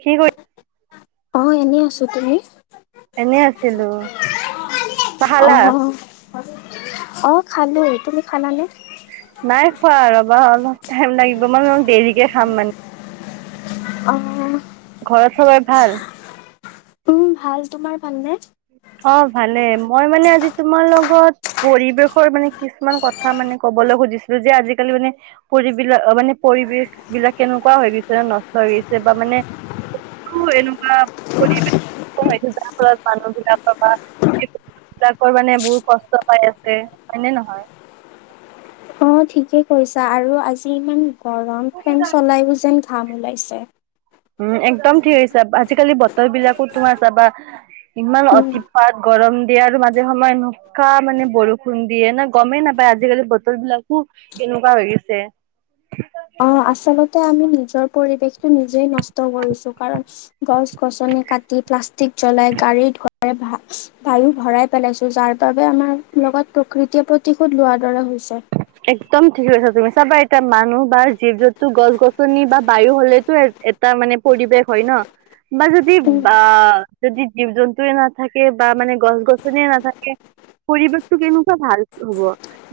কি কৰি? অ', এনেই আছোঁ তুমি? এনেই আছিলোঁ। অ আহ খালোঁ তুমি খালানে। নাই খোৱা ৰবা অলপ টাইম লাগিব মানে দেৰিকে খাম মানে। অ। ঘৰত চবই ভাল? উম ভাল তোমাৰ ভাল নে। [inaudible] অ ভালে মই মানে আজি তোমাৰ লগত পৰিৱেশৰ মানে কিছুমান কথা মানে কবলৈ। সুধিছিলো যে আজিকালি মানে পুৰবিলাক অ মানে পৰিৱেশ বিলাক কেনেকুৱা হৈ গৈছে ন নষ্ট হৈ গৈছে। বা মানে, বো এনেকুৱা পৰিৱেশ যাৰ ফলত মানুহ বিলাকৰ বা বিলাকৰ মানে বহুত কষ্ট পাই আছে হয়নে নহয়। [inaudible] অ ঠিকে কৈছা আৰু আজি ইমান গৰম ফেন চলাইও যেন। ঘাম ওলাইছে। উম একদম ঠিক আজিকালি বতৰ বিলাকো তোমাৰ চাবা ইমান উম অতিপাত। গৰম দিয়ে আৰু মাজে সময়ে এনেকুৱা মানে বৰষুণ দিয়ে ন গমেই নাপায় আজিকালি বতৰবিলাকো কেনেকুৱা হৈ গৈছে। অ আচলতে আমি নিজৰ পৰিৱেশটো নিজেই নষ্ট কৰিছো কাৰণ গছ-গছনি কাটি প্লাষ্টিক জ্বলাই গাড়ী ধুৱাই বায়ু ভৰাই পেলাইছো যাৰ বাবে আমাৰ লগত। প্ৰকৃতিয়ে প্ৰতিশোধ লোৱাৰ দৰে হৈছে। একদম ঠিক কৈছা তুমি চাবা এতিয়া মানুহ বা জীৱ জন্তু গছ-গছনি বা বায়ু হলেটো এটা মানে পৰিৱেশ হয় নহ বা যদি উম বা। যদি জীৱ-জন্তুৱে নাথাকে বা মানে গছ-গছনিয়ে নাথাকে পৰিৱেশটো কেনেকুৱা ভাল হব,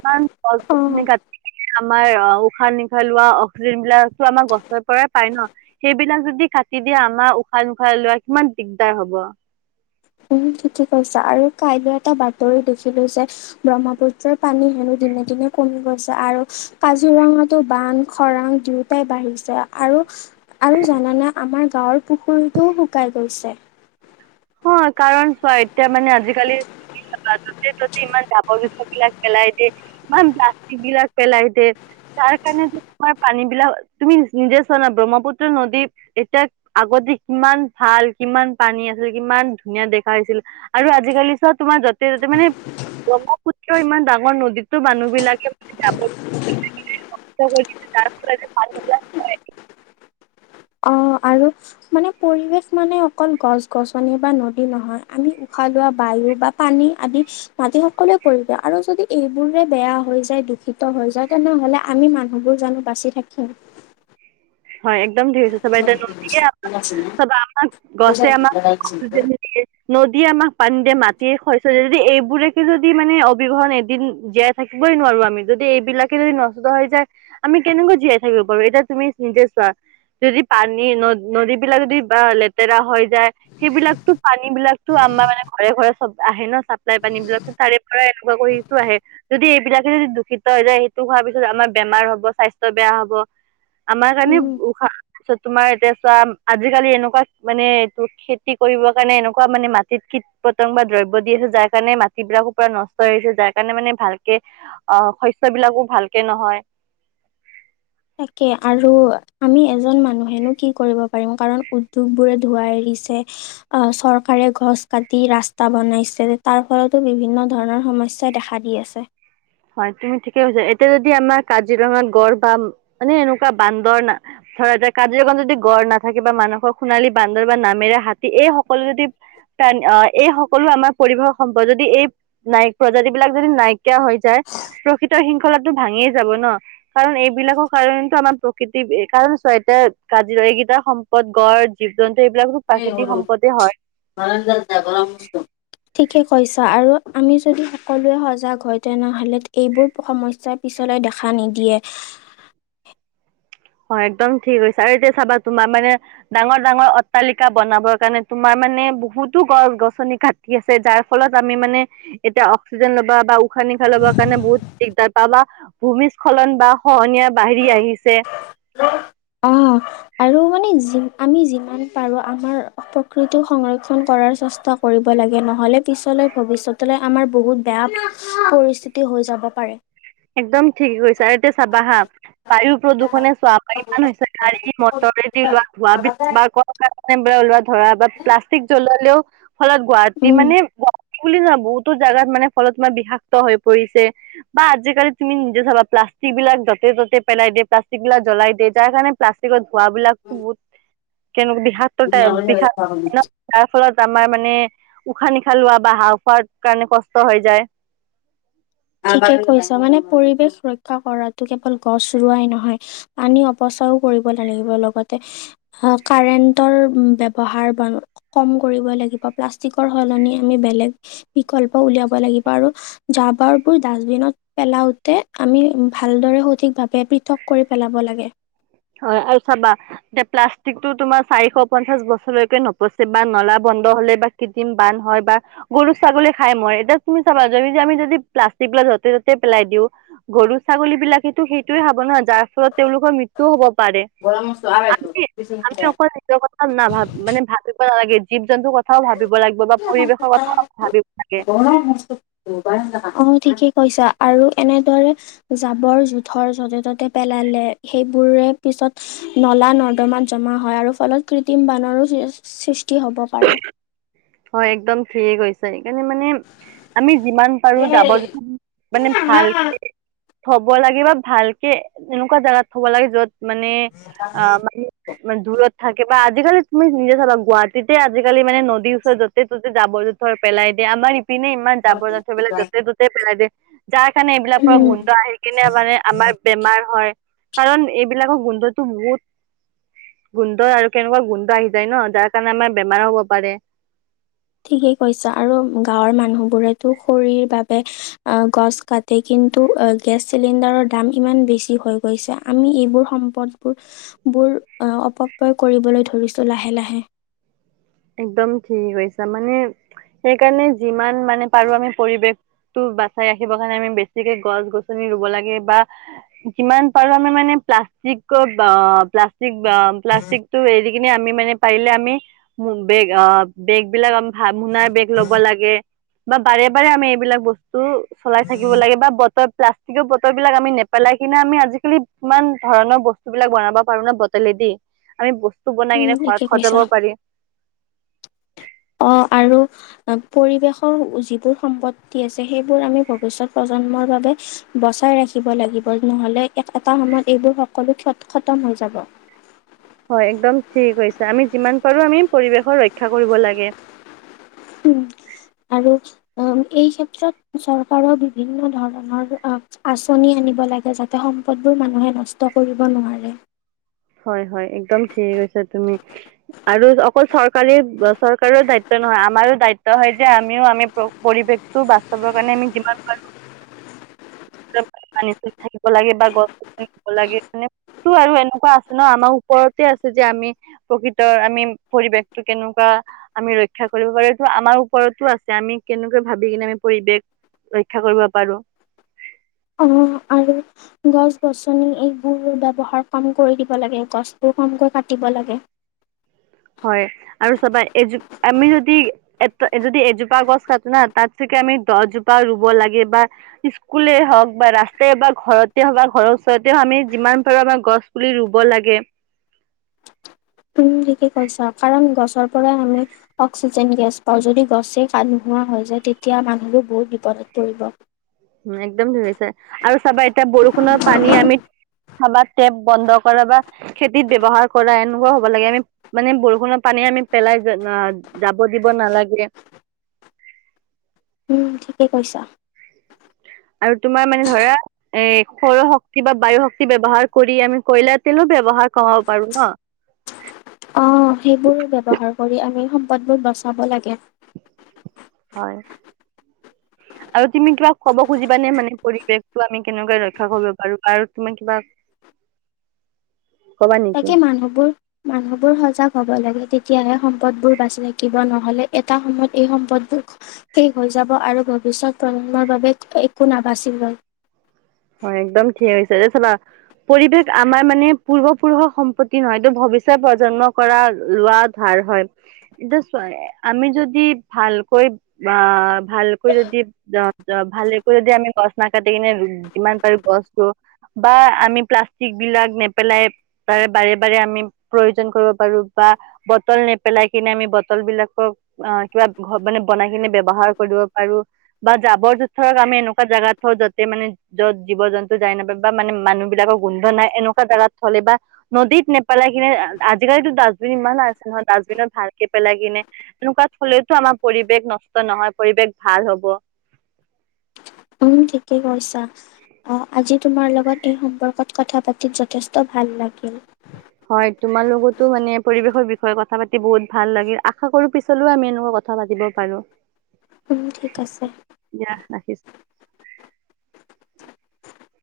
ইমান অ গছ-গছনি কাটি পিনে আমাৰ অ উশাহ নিশাহ লোৱা অক্সিজেন বিলাকো আমাৰ গছৰ পৰাই পাই নহ সেইবিলাক যদি। কাটি দিয়ে আমাৰ উশাহ নিশা লোৱাৰ কিমান দিগদাৰ হ'ব। উম ঠিকেই কৈছা আৰু কাইলৈ এটা বাতৰি দেখিলো যে ব্ৰহ্মপুত্ৰৰ পানী হেনো। দিনে দিনে কমি গৈছে আৰু কাজিৰঙাটো বান খৰাং দুয়োটাই বাঢ়িছে আৰু আৰু জানানে আমাৰ গাঁৱৰ পুখুৰীটোও শুকাই গৈছে। হয় কাৰণ চোৱা এতিয়া মানে আজিকালি। যতে ততে ইমান জাবৰ জোথৰ বিলাক পেলাই দে ইমান প্লাষ্টিক বিলাক পেলাই দে। তাৰ কাৰণে তোমাৰ পানী বিলাক তুমি নিজেই চোৱা না ব্ৰহ্মপুত্ৰ নদী এতিয়া আগত। কিমান ভাল কিমান পানী আছে। কিমান ধুনীয়া দেখা হৈছিল আৰু আজিকালি চব তোমাৰ যতে ত'তে মানে। ব্ৰহ্মপুত্ৰ ইমান ডাঙৰ নদীটো মানুহবিলাকে জাৱৰ [unintelligible] অ আৰু মানে পৰিৱেশ মানে অকল গছ-গছনি বা নদী নহয় আমি উশাহ লোৱা বায়ু বা পানী আদি মাটি সকলো কৰি দিয় আৰু যদি এইবোৰে বেয়া হৈ যায় দূষিত হৈ। বুজা তেনেহ'লে আমি মানুহবোৰ জানো বাচি থাকিম। হয় একদম [unintelligible] আমাক গছে আমাক। যে নদীয়ে আমাক পানী দিয়ে মাটিয়ে শস্য। যদি এইবোৰকে যদি মানে অবিহনে এদিন জীয়াই থাকিবই নোৱাৰো আমি যদি এইবিলাকে যদি ন। হৈ যায় আমি কেনেকৈ জীয়াই থাকিব পাৰোঁ এতিয়া তুমি নিজে চোৱা। যদি পানী নদ নদীবিলাক যদি বা লেতেৰা হৈ যায় সেইবিলাকটো পানী বিলাকটো মানে ঘৰে ঘৰে চব আহে ন চাপ্লাই পানী বিলাক তাৰে পৰা এনেকুৱা কৰি সেইটো আহে যদি এইবিলাকে যদি। দূষিত হৈ যায় সেইটো হোৱাৰ পিছত আমাৰ বেমাৰ হব স্বাস্থ্য বেয়া হব। আমাৰ কাৰণে উম উশাহত তোমাৰ এতিয়া চোৱা আজিকালি এনেকুৱা মানে এইটো খেতি কৰিব কাৰণে এনেকুৱা মানে মাটিত কীট পতং বা দ্ৰব্য দি আছে যাৰ কাৰণে মাটিবিলাকো পূৰা নষ্ট হৈছে যাৰ কাৰণে মানে। ভালকে অ শস্যবিলাকো ভালকে নহয়। তাকে আৰু আমি এজন মানুহেনো কি কৰিব পাৰিম কাৰণ উদ্যোগবোৰে ধোৱা এৰি। পিছে চৰকাৰে গছ কাটি ৰাস্তা বনাইছে তাৰ ফলতো বিভিন্ন ধৰণৰ সমস্যাই দেখা দি আছে। হয় তুমি ঠিকেই কৈছা এতিয়া যদি আমাৰ কাজিৰঙাত গড় বা মানে এনেকুৱা বান্দৰ না ধৰা যায় কাজিৰঙা যদি গড় নাথাকে বা মানুহৰ সোণালী বান্দৰ বা নামেৰে হাতী এই সকলো যদি কাৰণ এ এই সকলো আমাৰ পৰিৱেশৰ সম্পদ যদি এই নাই প্ৰজাতি বিলাক যদি নাইকিয়া হৈ যায়। প্ৰকৃতৰ শৃংখলাটো ভাঙিয়েই যাব ন কাৰণ এইবিলাকৰ কাৰণটো আমাৰ প্ৰকৃতিৰ কাৰণ হয় তো কাজিৰঙা এইকেইটা সম্পদ গড় জীৱ জন্ত। এ সৰু ঠিকেই কৈছা আৰু আমি যদি সকলোৱে সজাগ হয় তেনেহলে এইবোৰ সমস্যাই পিছলে দেখা নিদিয়ে। [inaudible] হয় একদম ঠিকে কৈছা আৰু এতিয়া চাবা তোমাৰ মানে ডাঙৰ ডাঙৰ অট্টালিকা বনাবৰ কাৰণে তোমাৰ মানে বহুতো গছ গছনি কাটি আছে যাৰ ফলত আমি মানে এতিয়া অক্সিজেন লব বা উশাহ পানী খাই লবৰ কাৰণে বহুত দিগদাৰ পা বা ভূমিস্খলন বা খহনীয়া ৰ্বাহি আহিছে। অ', আৰু মানে যি আমি যিমান পাৰোঁ আমাৰ প্ৰকৃতি সংৰক্ষণ কৰাৰ চেষ্টা কৰিব লাগে। নহলে পিছলৈ ভৱিষ্যতলৈ আমাৰ বহুত বেয়া পৰিস্থিতি হৈ যাব পাৰে। একদম ঠিক কৈছা এতিয়া চাবা হা বায়ু প্ৰদূষণে চোৱা ইমান হৈছে গাড়ী মটৰ ওলোৱা ধোৱাক বা ওলোৱা ধৰা বা প্লাষ্টিক জ্বলালেও ফলত গুৱাহাটী উম, মানে বুলি নহয় বহুতো জেগাত মানে ফলত বিষাক্ত হৈ পৰিছে বা আজি জাল তুমি নিজে চাবা প্লাষ্টিকবিলাক যতে ততে পেলাই দিয় প্লাষ্টিকবিলাক জ্বলাই দিয়ে তাৰ কাৰণে প্লাষ্টিকত খুৱাবলাকতো বহুত কেনে বিষাক্ট বিষ যাৰ ফলত আমাৰ মানে উশাহ নিশাহ লোৱা বা হাঁহ ফাওৰ কাৰণে কষ্ট হৈ যায়। থিকেই কৈছা মানে পৰিৱেশ ৰক্ষা কৰাতো কেৱল গছ ৰোৱাই নহয় পানী অৱস্থা কৰিব লাগে লগতে কাৰেণ্ট ব্যাবহাৰ কম কৰিৱ। কৰিব লাগিৱ প্লাষ্টিকৰ সলনি আমি বেলেগ বিকল্প উলিয়াব লাগিব আৰু‌ জাৰ বাৰ ডাষ্টবিনত পেলাওঁতে আমি ভালদৰে সঠিকভাৱে পৃথক কৰি পেলাব লাগে। হয় আৰু চাবা এতিয়া প্লাষ্টিক টো তোমাৰ চাৰিশ পঞ্চাশ বছৰলৈকে নপচে বা নলাব। হলে বা কৃত্ৰিম বান্ধ হয় বা গৰু ছাগলী খাই মই এতিয়া তুমি চাবা য আমি যদি প্লাষ্টিক য'তে ত'তে পেলাই দিওঁ গৰু ছাগলী বিলাকেতো সেইটোয়ে হাব নহয় যাৰ ফলত তেওঁলোকৰ মিত্ৰো সেইটো হ'ব পাৰে আমি, আমি অকল নিজৰ কথা নাভাবি মানে ভাবিব নালাগে। জীৱ জন্তুৰ কথাও ভাবিব লাগিব বা পৰিৱেশৰ কথাও ভাবি [unintelligible] ঠিকে কৈছা আৰু এনেদৰে জাবৰ জোথৰ যতে ত'তে পেলালে সেইবোৰ পিছত নলা নৰ্দমাত জমা হয় আৰু ফলত কৃত্ৰিম বানৰো সৃষ্টি। হ'ব পাৰে হয় একদম ঠিকে কৈছা। আমি মানে আমি যিমান পাৰো জাবৰ জোথ মানে ভালকে। হব লাগে বা ভালকে এনেকুৱা জেগাত থব লাগে য'ত মানে অ' মানে দূৰত থাকে বা আজিকালি তুমি নিজে জানা গুৱাহাটী যেতিয়া আজিকালি মানে নদীৰ ওচৰত যতে ত'তে জাবৰ জোথৰ পেলাই দিয়ে আমাৰ পিনে ইমান যাব যোথৰ বিলাক জতে ততে পেলাই দে। যাৰ কাৰণে এইবিলাক উম, গোন্ধ আহি কিনে মানে আমাৰ বেমাৰ হয় কাৰণ এইবিলাকক গোন্ধতো বহুত গোন্ধ আৰু কেনেকুৱা গোন্ধ আহি যায় ন তাত। কাৰণ আমাৰ বেমাৰো হ'ব পাৰে। ঠিকেই কৈছা আৰু গাঁৱৰ মানুহবোৰেতো খৰিৰ বাবে অ গছ কাটে কি কিন্ত গেছ চিলিণ্ডাৰৰ দাম ইমান বেছি হৈ গৈছে আমি এইবোৰ সম্পদবোৰ ফুল অপবয় কৰিবলৈ ধৰিছো লাহে লাহে। [inaudible] একদম ঠিকেই কৈছা মানে সেইকাৰণে যিমান মানে পাৰো আমি পৰিৱেশ তো বাচাই ৰাখিব কাৰণে আমি বেছিকে গছ গছনি ৰুব লাগে বা যিমান পাৰো আমি মানে প্লাষ্টিক ব অ' প্লাষ্টিকটো এৰি কিনে আমি মানে পাৰিলে আমি বেগ বেগ বিলাক। ভাল মোনাৰ বেগ ল'ব লাগে, বা বাৰে বাৰে আমি এইবিলাক বস্তু চলাই থাকিব লাগে। বা বতৰ প্লাষ্টিকৰ বটলবিলাক আমি নেপেলাই কিনে আমি, আজিকালি কিমান ধৰণৰ বস্তুবিলাক বনাব পাৰো ন বটলেদি। আমি বস্তু বনাই উম, কিনে ঠিকে ঘৰত কৈছা সজাব পাৰিম। অ' আৰু পৰিৱেশৰ যিবোৰ সম্পত্তি আছে, সেইবোৰ আমি ভৱিষ্যত প্ৰজ জন্মৰ বাবে বচাই ৰাখিব লাগিব। নহ'লে এটা সময়ত এইবোৰ সকলো ক্ষ খতম হৈ যাব। [inaudible] হয় একদম ঠিক কৈছা। আমি যিমান পাৰো আমি পৰিৱেশৰ ৰক্ষা কৰিব লাগে। উম। আৰু অ' এই ক্ষেত্ৰত চৰকাৰৰ বিভিন্ন ধৰণৰ অ' আঁচনি নিব লাগে যাতে সম্পদবোৰ মানুহে নষ্ট কৰিব নোৱাৰে। হয় হয়, একদম ঠিকে কৈছা তুমি। আৰু অকল চৰকাৰী, চৰকাৰৰ দায়িত্ব নহয়, আমাৰো দায়িত্ব হয় যে আমিও আমি প পৰিৱেশ টো বাচাবৰ কাৰণে আমি যিমান পাৰো [unintelligible] পানী থাকিব লাগে বা গছ গছনি লাগে মানেটো আৰু এনেকুৱা আ ন আমাৰ ওপৰতে আছে যে, আমি প্ৰকৃতৰ আমি পৰিৱেশটো কেনেকুৱা আমি ৰক্ষা কৰিব পাৰোঁ এইটো আমাৰ ওপৰতো আছে, আমি কেনেকৈ ভাবি কিনে আমি পৰিৱেশ ৰক্ষা কৰিব পাৰো। অ' আৰু গছ-গছনি এইবোৰ ব্যৱহাৰ কম কৰি দিব লাগে। গছবোৰ কমকৈ কাটিব লাগে। [inaudible] হয় আৰু চাবা এজো আমি যদি এ যদি এজোপা গছ কাটো না তাত চ আমি দহজোপা ৰুব লাগে, বা ইস্কুলেই হওক বা ৰাস্তাই বা ঘৰতে হওক বা ঘৰৰ ওচৰ যতে হওক আমি যিমান পাৰো আমাৰ গছ পুলি ৰুব লাগে। উম ঠিকে কৈছা কাৰণ গছৰ পৰাই আমি অক্সিজেন গেছ পাওঁ, যদি গছে কা নোহোৱা হয় যায় তেতিয়া মানুহবোৰ বহুত বিপদত পৰিব। উম একদম ধৰিছে আৰু চাবা এতিয়া বৰষুণৰ পানী আমি খাবা টেপ বন্ধ কৰা, বা খেতিত ব্যৱহাৰ কৰা, এনেকুৱা হ'ব লাগে। আমি মানে বৰষুণৰ পানী আমি পেলাই যা যাব দিব নালাগে। উম ঠিকেই কৈছা। আৰু তোমাৰ মানে ধৰা এ সৌৰশক্তি বা বায়ুশক্তি ব্যৱহাৰ কৰি আমি কয়লা তেলো ব্যৱহাৰ কমাব পাৰোঁ ন। অ' সেইবোৰ ব্যৱহাৰ কৰি আমি সম্পদবোৰ বচাব লাগে। হয়। আৰু তুমি কিবা ক'ব খুজিবা নে? মানে পৰিৱেশটো আমি কেনেকৈ ৰক্ষা কৰিব পাৰো আৰু তুমি কিবা? [inaudible] নেকি তাকে মানুহবোৰ, মানুহবোৰ সজাগ হ'ব লাগে, তে তেতিয়াহে সম্পদবোৰ বাচি থাকিব, নহ'লে এটা সময়ত এই সম্পদবোৰ শেষ হৈ যাব আৰু বহু ভৱিষ্যত প্ৰজন্মৰ বাবে একো নাবাচিবই। [inaudible] হয় একদম ঠিক হৈছে, চাবা পৰিৱেশ আমাৰ মানে পূৰ্বপুৰুষৰ সম্পত্তি নহয়টো, ভ ভৱিষ্যত প্ৰজন্ম পৰা লোৱা, ধাৰ হয়। এতিয়া চোৱা আমি যদি ভাল কৈ বা ভালকৈ যদি ভালকৈ যদি আমি গছ নাকাটি কিনে যিমান পাৰোঁ গছ ৰুওঁ, বা আমি প্লাষ্টিক বিলাক নেপেলাই তাৰে বাৰে বাৰে আমি প্ৰয়োজন কৰিব পাৰোঁ, বা বটল নেপেলাই কিনে আমি বটল বিলাকক অ' কিবা ঘৰ বনাই কিনে ব্যৱহাৰ কৰিব পাৰো বা জাবৰ- জোথৰক আমি এনেকুৱা জাগাত থও, যাতে মানে য'ত জীৱ-জন্তু যাই নাপায় বা মানে মানুহ বিলাকৰ গোন্ধ নাই, এনেকুৱা জাগাত থ'লে বা নদীত নেপেলাই ই কিনে আজিকালিটো ডাষ্টবিন ইমান আছে নহয়, ডাষ্টবিনত ভালকে পেলাই কিনে এনেকুৱা থ'লেইতো আমাৰ পৰিৱেশ নষ্ট নহয়, পৰিৱেশ ভাল হ'ব। উম ঠিকে কৈছা অ আজি। তোমাৰ লগত এই সম্পৰ্কত কথা পাতি যথেষ্ট ভাল লাগিল। হয় তোমাৰ লগতো মানে পৰিৱেশৰ বিষয়ে কথা পাতি বহুত ভাল লাগিল, আশা কৰো পিছলেও আমি এনেকুৱা কথা পাতিব। পাৰোঁ। উম ঠিক আছে। ৰাখিছো